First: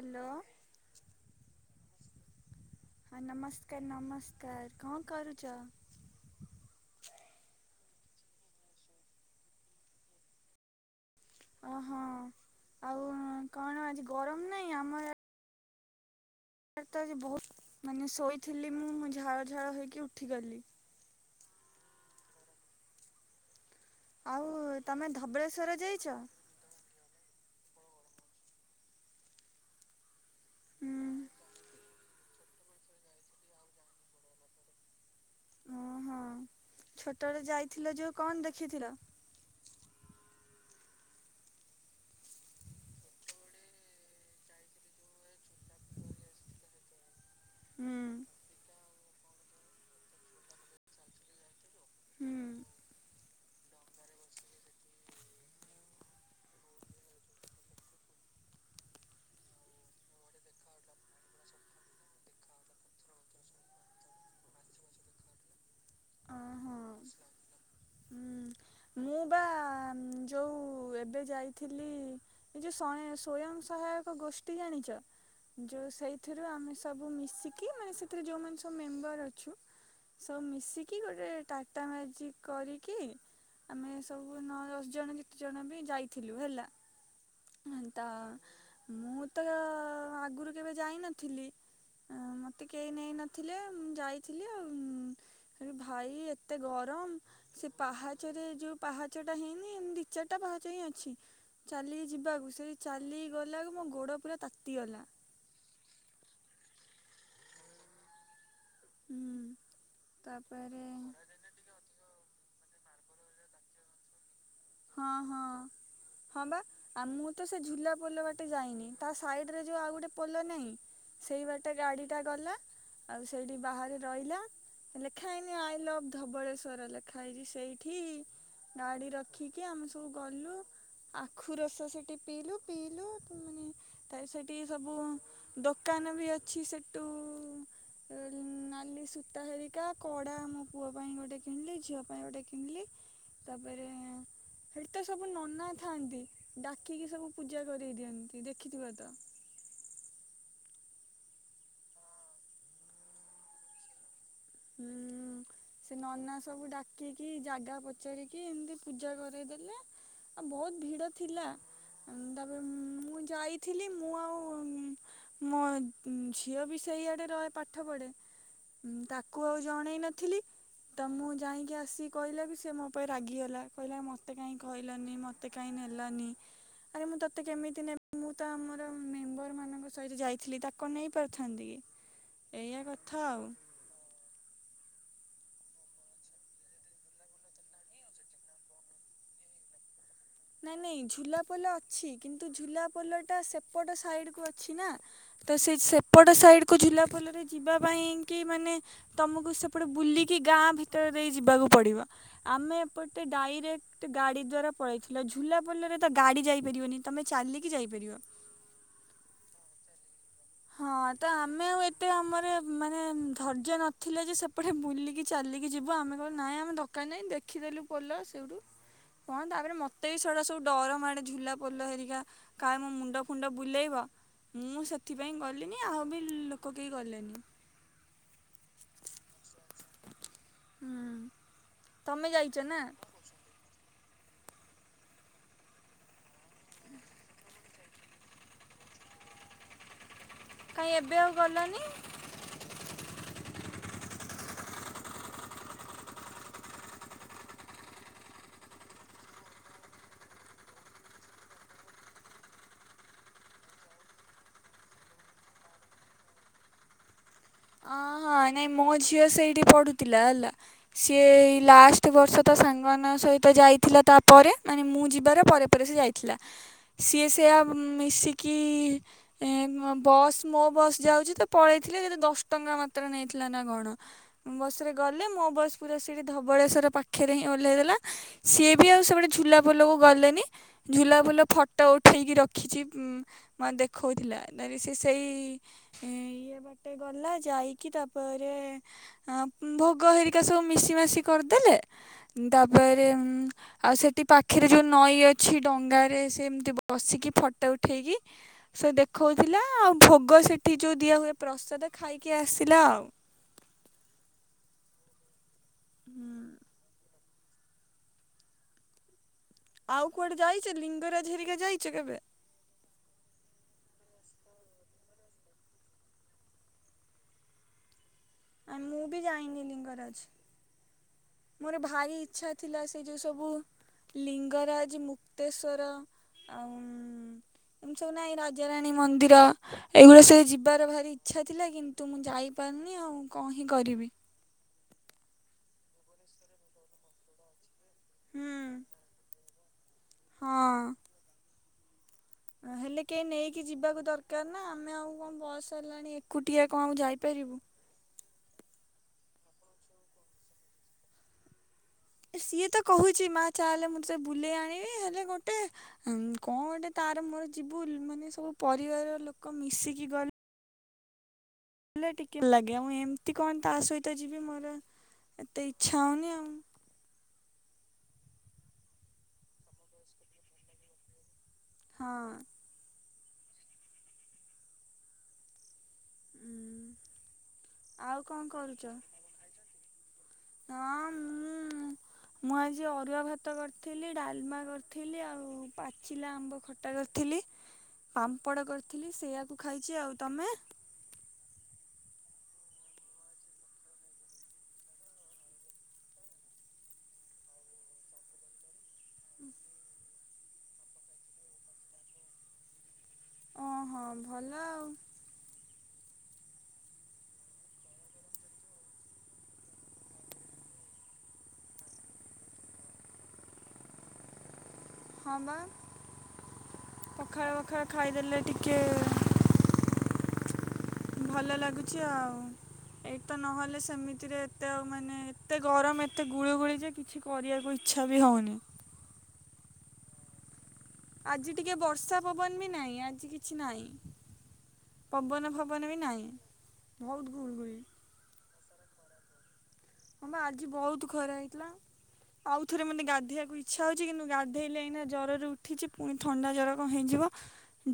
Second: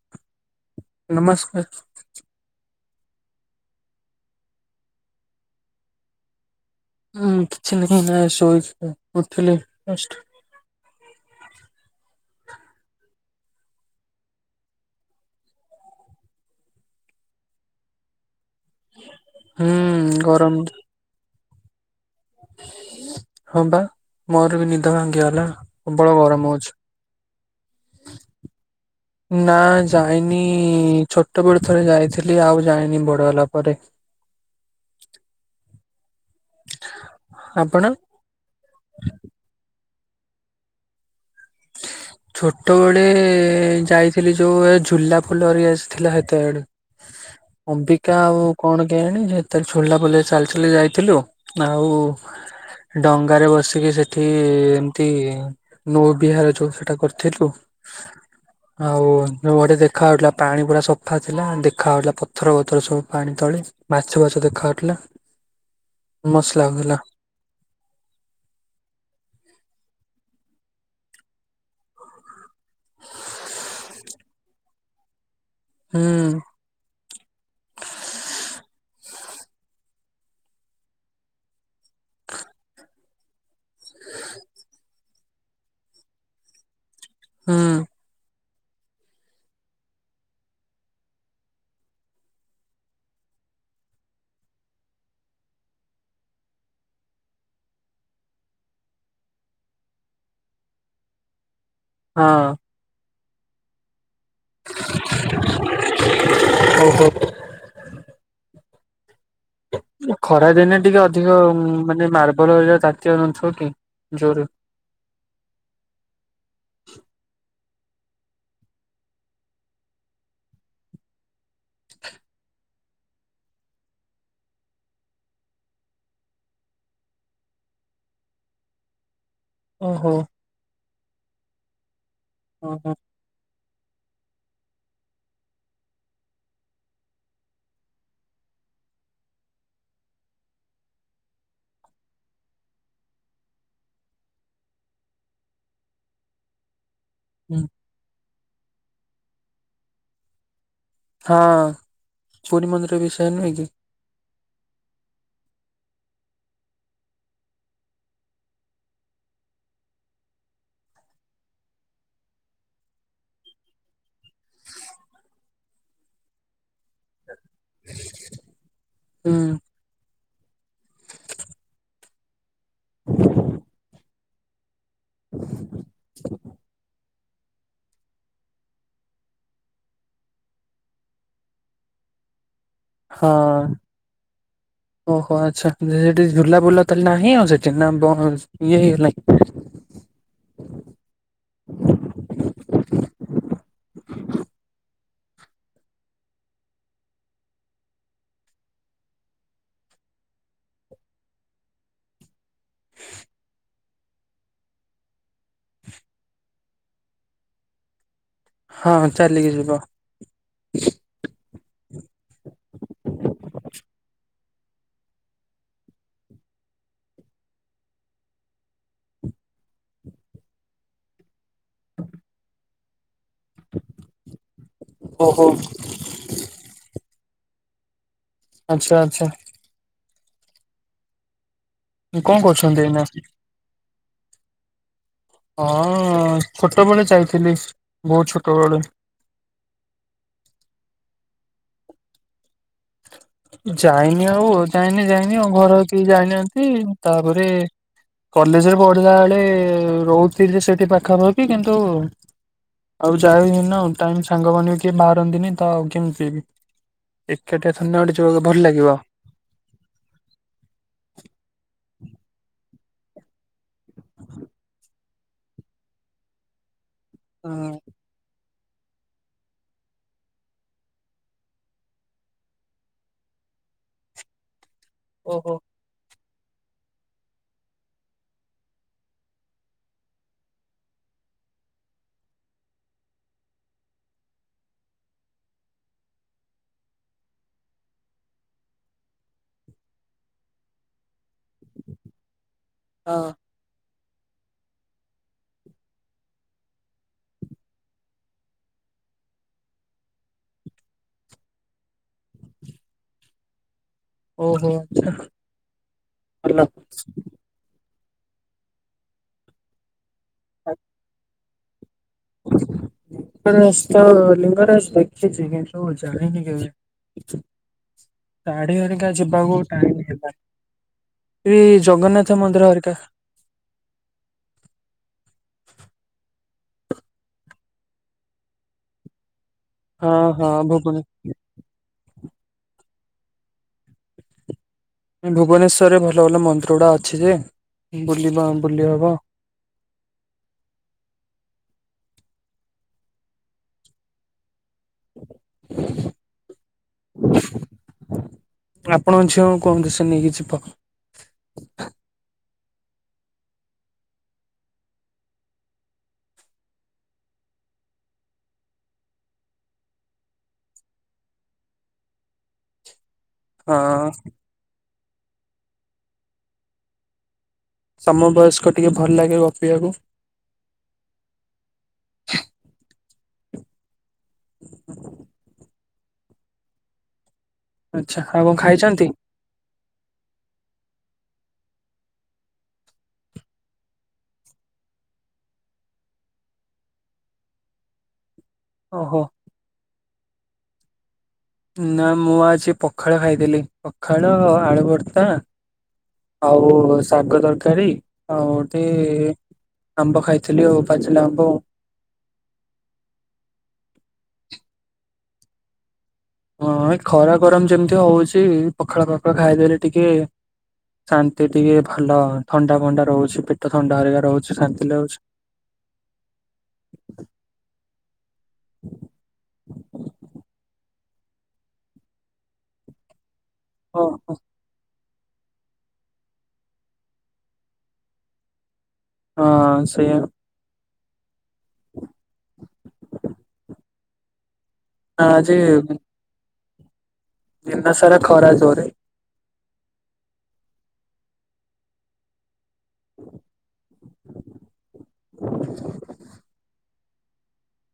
Hello [inaudible] ନମସ୍କାର। ହଁ ନମସ୍କାର ନମସ୍କାର କଣ କରୁଚ? ହଁ କିଛି ନାହିଁ ନାଇଁ ଶୋଇଥିଲି ଆଉ ଉଠିଲି ଯଷ୍ଟ୍। ଓହୋ ଆଉ କଣ ଆଜି ଗରମ ନାଇଁ ଆମର ଗାଁରେ [unintelligible] ତ ଆଜି ବୋହୁତ ମାନେ ସୋଇ ଥିଲି ମୁଁ ମୁଁ ଝାଳ ହୁଁ ଝାଳ ହେଇକି ଉଠି ଗରମ ଗଲି। ହଁ ପା। ଆଉ ମୋର ବି ନିଦ ତମେ ଭାଙ୍ଗିଗଲା ଧବଳେଶ୍ୱର ଯାଇଛ ପ୍ରବଳ ଗରମ ହୋଉଚି। ନାଁ ଯା ଇନି ହୁଁ ଛୋଟବେଳ ଥରେ ଯାଇଥି ଏ ଆଉ ଯାଇନି ବଡ ହେଲା ପରେ। ଛୋଟ ବେଳେ ଆପଣ? ଯାଇଥିଲ ଯୋଉ କଣ ଦେଖିଥିଲ? ଛୋଟବେଳେ ଯାଇଥିଲି ଯୋଉ ଏ ଝୁଲା ଫୋଲ ହେରିକା ଥିଲା ହେତେବେଳ। ହୁଁ ଅବିକା ଆଉ କଣ କେଇଆଣି ସେତେବେଳ ଝୁଲା ପୋଲରେ ଚାଲି ଚାଲି ଯାଇଥିଲୁ। ଆଉ ହୁଁ ଡଙ୍ଗ ଡ଼ଙ୍ଗା ରେ ବସିକି ସେଠି ଏମତି ନୌ ବିହାର ଯୋଉଠ କରିଥିଲୁ ଆଉ ଗୋଟେ ଦେଖା ଯାଉଥିଲା ପାଣି ସଫା ଥିଲା ଦେଖା ଯାଉଥିଲା ପଥର ବଥର ସବୁ ପାଣି ତଳେ ମାଛ ବାଛ ଦେଖା ଯାଉଥିଲା ମ ଓହୋ ଆଲାମିଲ ହୁଁ ମୁଁ ବା ଯୋଉ ଏବେ ଯାଇଥିଲି ଯୋଉ ସଙ୍ଗ୍ ସ୍ଵୟଂ ସହାୟକ ଗୋଷ୍ଠୀ ଜାଣିଚ? ଯୋଉ ହୁଁ ସେଇଥିରୁ ଆମେ ସବୁ ମିଶିକି ମାନେ ସେଥିରେ ଯୋଉ ମାନ ସବୁ ମେମ୍ବର ଅଛୁ ସବୁ ମିଶିକି ଗୋଟେ ଟାଟା ମେଜିକ୍ କରିକି ଆମେ ସବୁ ନ ଦଶ ଜଣ ଯେତେ ଜଣ ବି ଯାଇଥିଲୁ ହେଲା ହୁଁ ହଁ ତ ମୁଁ ତ ଆଗରୁ କେବେ ଯାଇ ନଥିଲି ଅଁ ମତେ କେହି ନେଇ ନଥିଲେ ମୁଁ ଯାଇଥିଲି ଆଉ ଉଁ ଭାଇ ଏତେ ଗରମ ସେ ପାହ ଚରେ ଯୋଉ ପାହାଚଟା ହେଇନି ଏମ୍ ଦି ଚାରଟା ପାହାଚ ହିଁ ଅଛି ଚାଲିକି ହଁ ଯିବାକୁ ସେଇ ଚାଲି ଗଲା କୁ ମୋ ଗୋଡ ପୁରା ତାତିଗଲା। ହଉ ହଉ। ହୁଁ ଖରାଦିନେ ତାପରେ ଟିକେ ଅଧିକ ମାନେ ମାର [unintelligible] କାଟିବା ଯନ୍ତ୍ର କି ଜୋରେ ହଁ ହଁ ହଁ ବା ଆ ମୁଁ ତ ସେ ଝୁଲା ପୋଲ ବାଟେ ଯାଇନି ତା ସାଇଡ ରେ ଯୋଉ ଆଉ ଗୋଟେ ପୋଲ ନାହିଁ ସେଇ ବା ଟରେ ଗାଡି ଟା ଗଲା ଆଉ ସେଇଠି ବାହାରେ ରହିଲା ଲେଖା ହେଇନି ଆଇ ଲଭ ଧବଳେଶ୍ଵର ଲେଖା ହେଇଛି ସେଇଠି ଗାଡି ର ଖିକି ଆମେ ସବୁ ଓହୋ ଗଲୁ। ଆଖୁ ରସ ସେ ଓ ହୋ। ତା ରେ ସେଠି ସବୁ ଦୋକାନ ବି ଅଛି ସେଠୁ ଉଁ ନାଲି ସୂତା ହେରିକା କଡା ମୋ ପୁଅ ପାଇଁ ଗୋଟେ କିଣିଲି ଝିଅ ପାଇଁ ଗୋଟେ କିଣିଲି ତାପରେ ସେଠି ତ ସବୁ ନନା ଥାଆନ୍ତି ଡା କି କି ସବୁ ହୁଁ ପୂଜା କରଇ ଦିଅନ୍ତି। ଦେଖିଥିବେ ତ। ହଁ ପୁରୀ ମନ୍ଦିର ରେ ବି ସେଇଆ ନୁହେଁ କି? ହୁଁ। ସେ ନନା ସବୁ ଡାକିକି ଜାଗା ପଚାରିକି ଏମତି ପୂଜା କରଇଦେଲେ ଆଉ ବହୁତ ଭିଡ ଥିଲା ତାପରେ ମୁଁ ଯାଇଥିଲି ମୁଁ ଆଉ ମୋ ଝିଅ ବି ସେଇଆଡେ ରଏ ପାଠ ପଢେ ହୁଁ ତାକୁ ଆଉ ଜଣେଇ ନଥିଲି ତ ମୁଁ ଯାଇଁ କି ଆସିକି କହିଲା ବିସ୍ ରେ ମୋ ଉପରେ ରାଗିଗଲା କହିଲା ମୋ ମୋତେ କାଇଁ କହିଲନି ମତେ କାହିଁ ନେଲନି ଆରେ ମୁଁ ତ ମତେ କେମିତି ନେ ମୁଁ ତ ଆମର ମେମ୍ବର ମାନଙ୍କ ସହିତ ଯାଇଥିଲି ତାକୁ କଣ ନେଇ ପାରିଥାନ୍ତି କି? ଏଇଆ କଥା ହଁ ଆଉ। ଓହୋ ଆଚ୍ଛା ସେଠି ଝୁଲା ପୋଲ ତ ନାହିଁ ଆଉ ସେଠି ନା ବ ଇଏ ହେଇଗଲାଣି। ନାଇଁ ନାଇଁ ଝୁଲାପୋଲ ଅଛି କିନ୍ତୁ ଝୁଲାପୋଲ ଟା ସେପଟ ସାଇଡ କୁ ଅଛି ନା ତ ସେ ସେପଟ ସାଇଡ କୁ ଝୁଲାପୋଲରେ ଯିବା ପାଇଁ କି ମାନେ ତମକୁ ସେପଟେ ବୁଲିକି ଗାଁ ଭିତରେ ଦେଇ ଯିବାକୁ ପଡିବ ଆମେ ଏପଟେ ଡାଇରେକ୍ଟ ଗାଡି ଦ୍ଵାରା ପଳେଇ ଥିଲ ଝୁଲା ପୋଲରେ ତ ଗାଡ଼ି ଯାଇପାରିବନି ତମେ ଚାଲିକି ଯାଇପାରିବ। ହଁ ଚାଲିକି ଯିବ। ହଁ ତ ଆମ ଆମେ ଆଉ ଏତେ ଆମର ମାନେ ଧୈର୍ଯ୍ୟ ନଥିଲେ ଯେ ସେପଟେ ବୁଲିକି ଚାଲିକି ଯିବୁ ଆମେ କହିଲୁ ନାଇଁ ଆମ ଦୋକାନ ନାହିଁ ଦେଖିଦେଲୁ ପୋଲ ସେଇଠୁ କଣ ତାପରେ ମୋତେ ବି ସେଡ଼ା ସବୁ ଡର ମାଡ଼େ ଝୁଲା ପଲ ହେରଗା। କାୟମମ ମୁଣ୍ଡ ଣ୍ଡ ବୁଲେଇବ ମୁଁ ସେ ପାଇଁ ଓହୋ ଗଲିଣିି ଆଉ ବି ଲୋକ କେହି ଗଲେ କିଲନି? ଆଚ୍ଛା ଆଚ୍ଛା। ହୁଁ। ତମେ କଣ ଯାଇଛ ନା କରୁଛନ୍ତି ଏଇନା? ହଁ ଛୋଟବେଳେ ଯାଇଥିଲି ବହୁତ ଛୋଟବେଳେ। କାଇଁ ଏବେ ଆଉ ଗଲନି? ଯାଇନି ଆଉ ଯାଇନି ଯାଇନି ଆଉ ଘର କେହି ଯାଇନାହାନ୍ତି ତାପରେ କଲେଜରେ ପଢିଲା ବେଳେ ରହୁଥିଲ ଯେ ସେଠି ପାଖାପାଖି କିନ୍ତୁ ଆଉ ଯାଇନି ନା ଟାଇମ ସାଙ୍ଗ ମ କିଏ ବାହାରନ୍ତିନି ତ ଆଉ କେମିତିବି। ଅ ହଁ ନାଇଁ ମୋ ଝିଅ ସେଇଠି ପଡୁଥିଲା ହେଲା ସିଏ ଲାଷ୍ଟ ପ୍ରତି ବର୍ଷ ତା ସାଙ୍ଗମାନଙ୍କ ସହିତ ତ ଯାଇଥିଲା ତାପରେ ମାନେ ମୁଁ ଯିବି ପରେ ପରେ ସେ ଯାଇଥିଲା ସିଏ ସେ ଆ ହଁ ମିଶିକି କି ବସ୍ ମୋ ବସ୍ ଯାଉଛି ତ ପଳେଇଥିଲେ ଯଦି ଦଶ ଟଙ୍କା ମାତ୍ର ନେଇଥିଲା ନା କଣ ବସରେ ଗଲେ ମୋ ଓହୋ ବସ ପୁରା ସେଠି ଧବଳେଶ୍ଵର ପାଖରେ ହିଁ ଓହ୍ଲାଇ ଦେଲା ସିଏ ବି ଆଉ ସେ ଗଟେ ଝୁଲାପୁଲକୁ ଗଲେନି ଝୁଲା ପୁଲ ଫଟୋ ଉଠେଇକି ରଖିଛି ଦେଖଉଥିଲା ସେ ସେଇ ଇଏ ବାଟେ ଗଲା। ଯାଇକି ତାପରେ ଭୋଗ ହେରିକା ସବୁ ମିଶି ମାସି କରିଦେଲେ ତାପରେ ହଁ ଆଉ ସେ ସେ ପାଖରେ ଯୋଉ ନଈ ଅଛି ଡଙ୍ଗାରେ ସେ ଏମିତି ବସିକି ଫଟୋ ଉଠେଇକି ସେ ଦେଖଉଥିଲା ଆଉ ଭୋଗ ସେଠି ଯୋଉ ଦିଆ ହୁଏ ପ୍ରସାଦ ଖାଇକି କିଏ ଆସିଲା ଆଉ ଓହୋ ଚ୍ଛା ହୁଁ ଭଲ ଆଉ କୁଆଡେ ଯାଇଛ ଲିଙ୍ଗରାଜ ରା ଝରି ଯାଇଛ କେବେ? ଲିବରାସ ତ ଲିଙ୍ଗରାଜ ଦେଖିଛି କି ତୁ ଜାଣିନି କେବେ। ଶାଢୀ ମୁଁ ଅରିକା ବି ଯିବାକୁ ଯାଇନି ଟାଇମ୍ ଲିଙ୍ଗରାଜ। ହେଲା। ମୋର ଭାରି ଇଚ୍ଛା ଥିଲା ସେ ଯୋଉ ସବୁ ଲିଙ୍ଗରାଜ ମୁକ୍ତେଶ୍ଵର ଆଉ ଏମତି ସବୁ ନାହି ରାଜାରାଣୀ ମନ୍ଦିର ହଁ ଏଇଗୁଡା ସ ହଁ ଯିବାର ଭୁବନେ ଭାରି ଇଚ୍ଛା ଥିଲା କିନ୍ତୁ ମୁଁ ଯାଇ ପାରନି ଆଉ କହିଁ କରିବି ଭୁବନେଶ୍ୱର ରେ ଭଲ ଭଲ ମନ୍ଦିର ଗୁଡା ଅଛି ଯେ ବୁଲିବା ହୁଁ ବୁଲି ହବ। ହଁ। ହେଲେ କେହି ନେଇକି ଯିବାକୁ ଦରକାର ନା ନା ଆମେ ଆଉ କଣ ବସ ହେଲାଣି ଏକୁଟିଆ କଣ ଆଉ ଯାଇପାରିବୁ। ଅ କଣ ଦଶ ନେଇକି ଯିବ ସିଏ ତ କହୁଛି ମା ଚାହେଲେ ମୁଁ ତେ ବୁଲେଇ ଆଣିବି ହେଲେ ଗୋଟେ କଣ ଗୋଟେ ତାର ମୋର ଯିବୁ ମାନେ ସବୁ ପରିବାର ଲୋକ ମିଶିକି ଗଲେ ଲେ ଟିକେ ଲଗେ ମୁଁ ଏମତି ତି କଣ ତା ହଁ ସହିତ ଯିବି ମୋର ଏତେ ଇଚ୍ଛା ହଉନି ଆଉ। ସମ ବୟସ୍କ ଟିକେ ଭଲ ଲାଗେ ଗପିବାକୁ ହଁ। [inaudible] ଆଉ କଣ କରୁଛ ହଁ। ଁ ମୁଁ ଆଜି ଅରୁଆ ଭାତ କରିଥିଲି ଡାଲମା କରିଥିଲି ଆଉ ପାଚିଲା ଆମ୍ବ ଖଟା କରିଥିଲି। କପଡ଼ କରିଥିଲି ଓହୋ ସେଇଆକୁ ଖାଇଛି ଆଉ। ତମେ ନା ମୁଁ ଆଜି ପଖାଳ ଖାଇଥିଲି ପଖାଳ ଆଳୁ ଭର୍ତା ଆଉ ଶାଗ ତରକାରୀ ଆଉ ଗଠେ ଆମ୍ବ ଖାଇଥିଲି ଆଉ ପାଚିଲ ଆମ୍ବ ଓ ହଁ ଭଲ ଆଉ। ହଁ ଏ ଖରା ଗରମ ଯେମିତି ହଉଛି ପଖଳ ଫଖଳ ଖାଇଦେଲେ ଟିକେ ଶାନ୍ତି ଟିକେ ଭଲ ଥଣ୍ଡା ଫଣ୍ଡା ରହୁଛି ପେଟ ଥଣ୍ଡା ହେରିକା ରହୁଛି ଶାନ୍ତି। ଲାଗୁଛି ହଁ ବା ପଖର ପାଖରା ଖାଇଦେଲେ ଟିକେ ଭଲ ଲାଗୁଛି ଆଉ ଏଇ ତ ନହେଲେ ହଁ ସେମିତିରେ ଏତେ ଆଉ ମାନେ ଏତେ ଗରମ ଏତେ ଗୁଳିୁ ଗୁଳି ଯେ କିଛି କରିବାକୁ ଇଚ୍ଛା ବି ହଉନି। ହଁ ସେଇଆ। ଆଜି ଟିକେ ବର୍ଷା ପବନ ବି ନାହିଁ ଆଜି କିଛି ନାହିଁ। ପବନ ପବନ ବି ନାହିଁ। ବହୁତ ଗୁଳୁଗୁଳି ଜନା ସାରା ଖରା ଜୋରେ ହ ଆଜି ବହୁତ ଖରା ହେଇଥିଲା ଆଉ। ଥରେ ମୋତେ ଗାଧୋଇବାକୁ ଇଚ୍ଛା ହେଉଛି କିନ୍ତୁ ଗାଧୋଇଲେ ଏଇନା ଜ୍ୱରରୁ ଉଠିଛି ପୁ ଥଣ୍ଡା ଜ୍ୱର କଣ ହେଇଯିବ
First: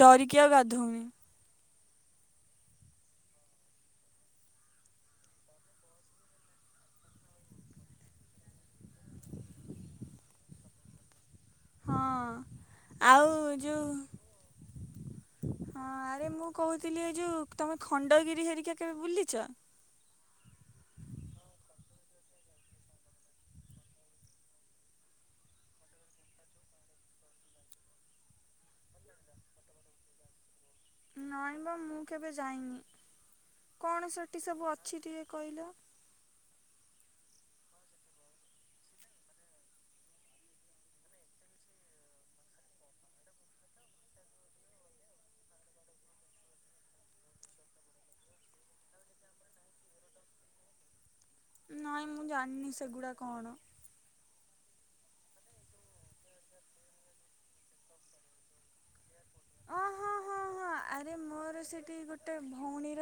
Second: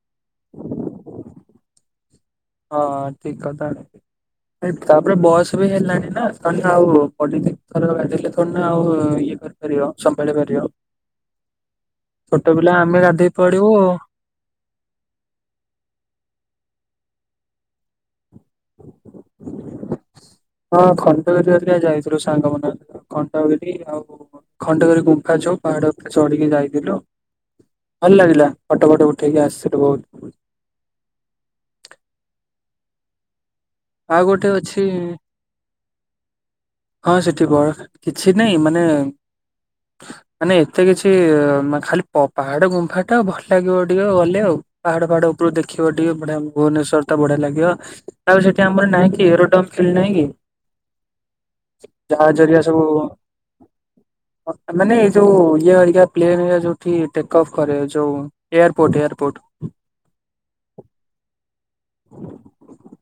ଡରିକି ଆଉ ଗାଧଉନି। ହଁ ଠିକ କଥା ତାପରେ ବସ ବି ହେଲାଣି ନା ତାଲେ ଆ ଥର ବାେ ଥ ଆଉ ଇଏ କରିପାରିବ ସମ୍ଭାଳି ପାରିବ। ଛୋଟ ପିଲା ଆମେ ହଁ ଆଉ ଗାଧୋଇ ପଡିବୁ ଯେଉଁ ଆ ହଁ ଆରେ ମୁଁ କହୁଥିଲି ଏ ଯୋଉ ତମେ ଖଣ୍ଡ କି ହଁ ଖଣ୍ଡଗିରିିକ ଯାଇଛି। ଥିଲ ସାଙ୍ଗମାନେ ଖଣ୍ଡଗିରି ଆଉ ଖଣ୍ଡଗିରି ଗୁଫା ଯଉ ପାହାଡ ଉପରେ ଚଢିକି ଯାଇଥିଲୁ ଭଲ ଲାଗିଲା ଫଟୋ ଫଟ ଉଠେଇକି ଆସିଥିଲୁ ବହୁତ ନାଇଁ ବା ମୁଁ କେବେ ଯାଇନି। କଣ ଆଉ ସେଠି ଗୋଟେ ସବୁ ଅଛି ଟିକେ କହିଲ। ହଁ ସେଠି କିଛି ନାଇଁ ମାନେ ମାନେ ଏତେ କିଛି ଖାଲି ପାହାଡ ଗୁମ୍ଫା ଟା ଭଲ ଲାଗିବ ଟିକେ ଗଲେ ଆଉ ପାହାଡ ଫାଡ ଉପରୁ ଦେଖିବ ଟିକେଢ ଭୁବନେଶ୍୍ୱର ଟା ବଢିଆ ଲାଗିବ ତା ସେଠି ଆମର ନହିଁ କି ଏରୋଡ ଫିଲ୍ ନାଇଁ କି ନାଇଁ ମୁଁ ଜାହାଜ ହେରିକା ଜାଣିନି ସବୁ ସେଗୁଡା କଣ ମାନେ ଏଇ ଯୋଉ ଇଏା ପ୍ଲେନ ଯୋଉଠି ଟେକ୍ ଅଫ୍ କରେ ଯୋଉ ଏୟାରପୋର୍ଟ ଏୟାରପୋର୍ଟ ଓ ହଁ ହଁ ଆରେ ମୋର ସେଠ ସେ ଗୋଟେ ଭଉଣୀର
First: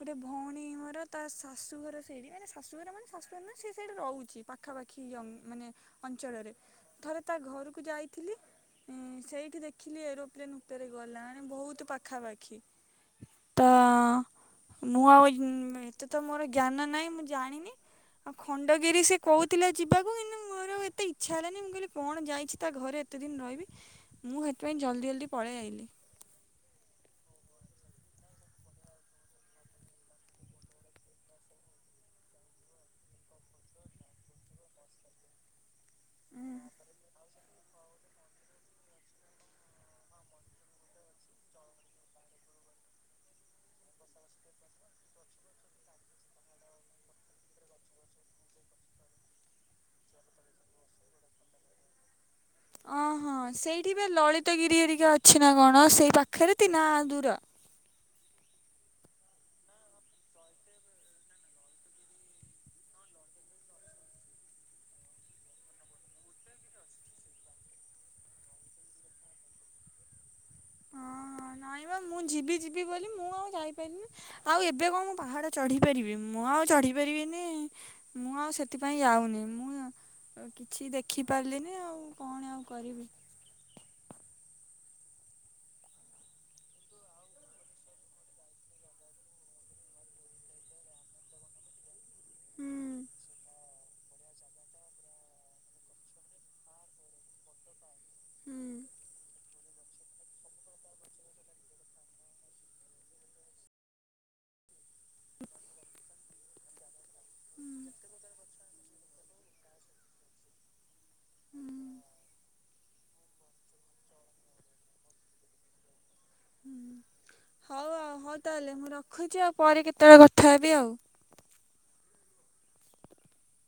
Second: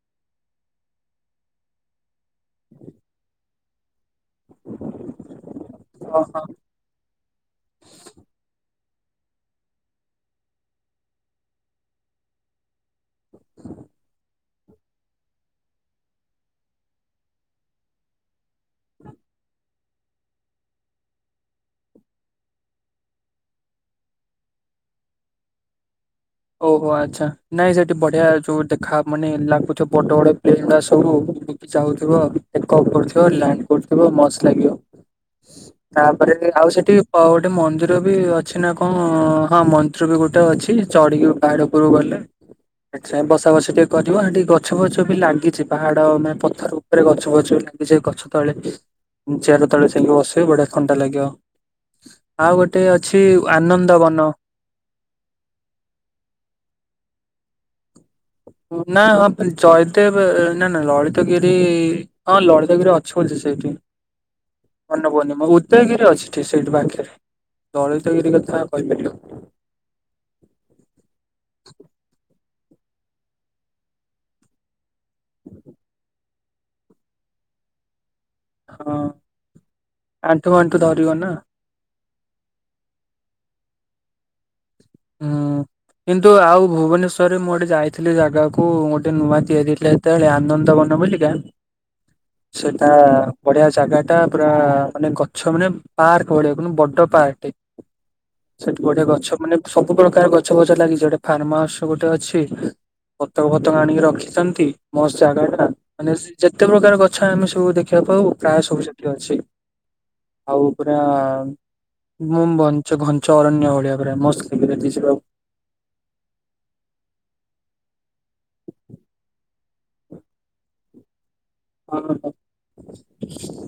ଗୋଟେ ଭଉଣୀ ମୋର ତା ଶାଶୁଘର ସେଇଠ ମାନେ ଶାଶୁଘର ମାନେ ଶାଶୁଘର ନହଁ ସେ ସେଇଠ ରହୁଛି। ପାଖାପାଖି ମାନେ ଅଞ୍ଚଳରେ ଥରେ ତା ଘରକୁ ଯାଇଥିଲି। ସେଇଠି ଦେଖିଲି ଏରୋପ୍ଲେନ ଉପରେ ଗଲା ବହୁତ ପାଖାପାଖି ତ ମୁଁ ଆଉ ଏତେ ତ ମୋର ଜ୍ଞାନ ନାହିଁ ମୁଁ ଜାଣିନି ଆଉ ଖଣ୍ଡଗିରି ସେ କହୁଥିଲା ଯିବାକୁ କିନ୍ତୁ ମୋର ଏତେ ଇଚ୍ଛା ହେଲାନି ମୁଁ କହିଲି କଣ ଯାଇଛି ତା ଘରେ ଏତେ ଦିନ ରହିବି ମୁଁ ସେଥିପାଇଁ ଜଲ୍ଦି ଜଲ୍ଦି ପଳେଇ ଆାଇଲି ଓହୋ ଆଚ୍ଛା ନାଇଁ ସେଠି ବଢିଆ ଯୋଉ ଦେଖା ମାନେ ଲାଗୁଥିବ ବଡ ବଡ ପ୍ଲେନ ଗା ସବୁ ଯାଉଥିବପ୍ କରୁଥିବ ଲ୍ୟାଣ୍ଡ କରୁଥିବ ମସ୍ତ ଲାଗିବ ତାପରେ ଆଉ ସେଠି ଗୋଟେ ମନ୍ଦିର ବି ଅଛି ନା କଣ ହଁ ମନ୍ଦିର ବି ଗୋଟେ ଅଛି। ଚଢିକି ପାହାଡ ଉପରୁକୁ ଗଲେ ବସା ବସ ଟିକେ କରିବ ଆ ଟିକେ ଗଛ ବଛ ବି ଲାଗିଛି ପାହାଡ ମାନେ ପଥର ଉପରେ ଗଛ ବଛ ଲାଗିଛି ଗଛ ତଳେ ଚେର ତଳେ ଯାଇକି ବସିବେ ବଢିଆ ଥଣ୍ଡା ଲାଗିବ। ଆଉ ଗୋଟେ ଅଛି ଅହଁ ସେଇଠି ବି ଆନନ୍ଦବନ ଲଳିତଗିରି ହରିକା ଅଛି ନା କଣ ସେଇ ପାଖ୍ ଖରତି ନା ଦୂର। ନା ହଁ ଜୟଦେବ ନା ନା ଲଳିତଗିରି ହଁ ଲଳିତଗିରି ଅଛି ବୋଲି ସେଇଠି ଅନପୂର୍ଣ୍ଣିମା ଉଦୟଗିରି ଅଛି ସେଠି ପାଖରେ ଲଳିତଗିରି କଥା କହିପାରିବିନି। ହଁଁ ନାଇଁ ବା ମୁଁ ଯିବି ଯିବି ବୋଲି ମୁଁ ଆଉ ଯାଇପାରିନି ଆଉ ଏବେ କଣ ପାହାଡ଼ ଚଢ଼ିପାରିବି ମୁଁ। ମୁଁ ଆଉ ଚଢି ପାରିବିନି। ମୁଁ ଆଉ ହଁ ସେଥିପାଇଁ ଯାଉନି। ଆଣ୍ଠୁ ଆଣ୍ଠୁ ଧରିବ ନା। କଣ ଆଉ କରିବି? ଉଁ କିନ୍ତୁ ଆଉ ଭୁବନେଶ୍ଵରରେ ମୁଁ ଗୋଟେ ଯାଇଥିଲି ଜାଗାକୁ ଗୋଟେ ନୂଆ ତିଆରି ହେଇଥିଲା ସେତେବେଳେ ଆନନ୍ଦବନ ବୁଲିକା ହୁଁ। ସେଟା ବଢିଆ ଜାଗା ଟା ପୁରା ମାନେ ଗଛ ମାନେ ପାର୍କ ଭଳିଆ ବଡ ପାର୍କ ସେଠି ବଢିଆ ଗଛ ମାନେ ସବୁ ପ୍ରକାର ଗଛ ଫଛ ଲାଗିଚି ଗୋଟେ ଫାର୍ମ ହାଉସ ଗୋଟେ ଅଛି ପତଙ୍ଗ ଫତଙ୍ଗ ଆଣିକି ରଖିଚନ୍ତି ମସ୍ତ ଜାଗା ଟା ମାନେ ଯେତେ ପ୍ରକାର ଗଛ ଆମେ ସବୁ ଦେଖିବାକୁ ପାଉ ପ୍ରାୟ ସବୁ ସେଠି ଅଛି ଆଉ। [unintelligible] ମୁଁ ଘଞ୍ଚ ଅରଣ୍ୟ ଭଳିଆ ପୁରା ମସ୍ତ [unintelligible] ହଉ ଆଉ। ହଉ ତାହେଲେ ମୁଁ ରଖୁଚି ଆଉ। ପରେ କେତେବେଳେ କଥା ହେବି ଆଉ। [unintelligible]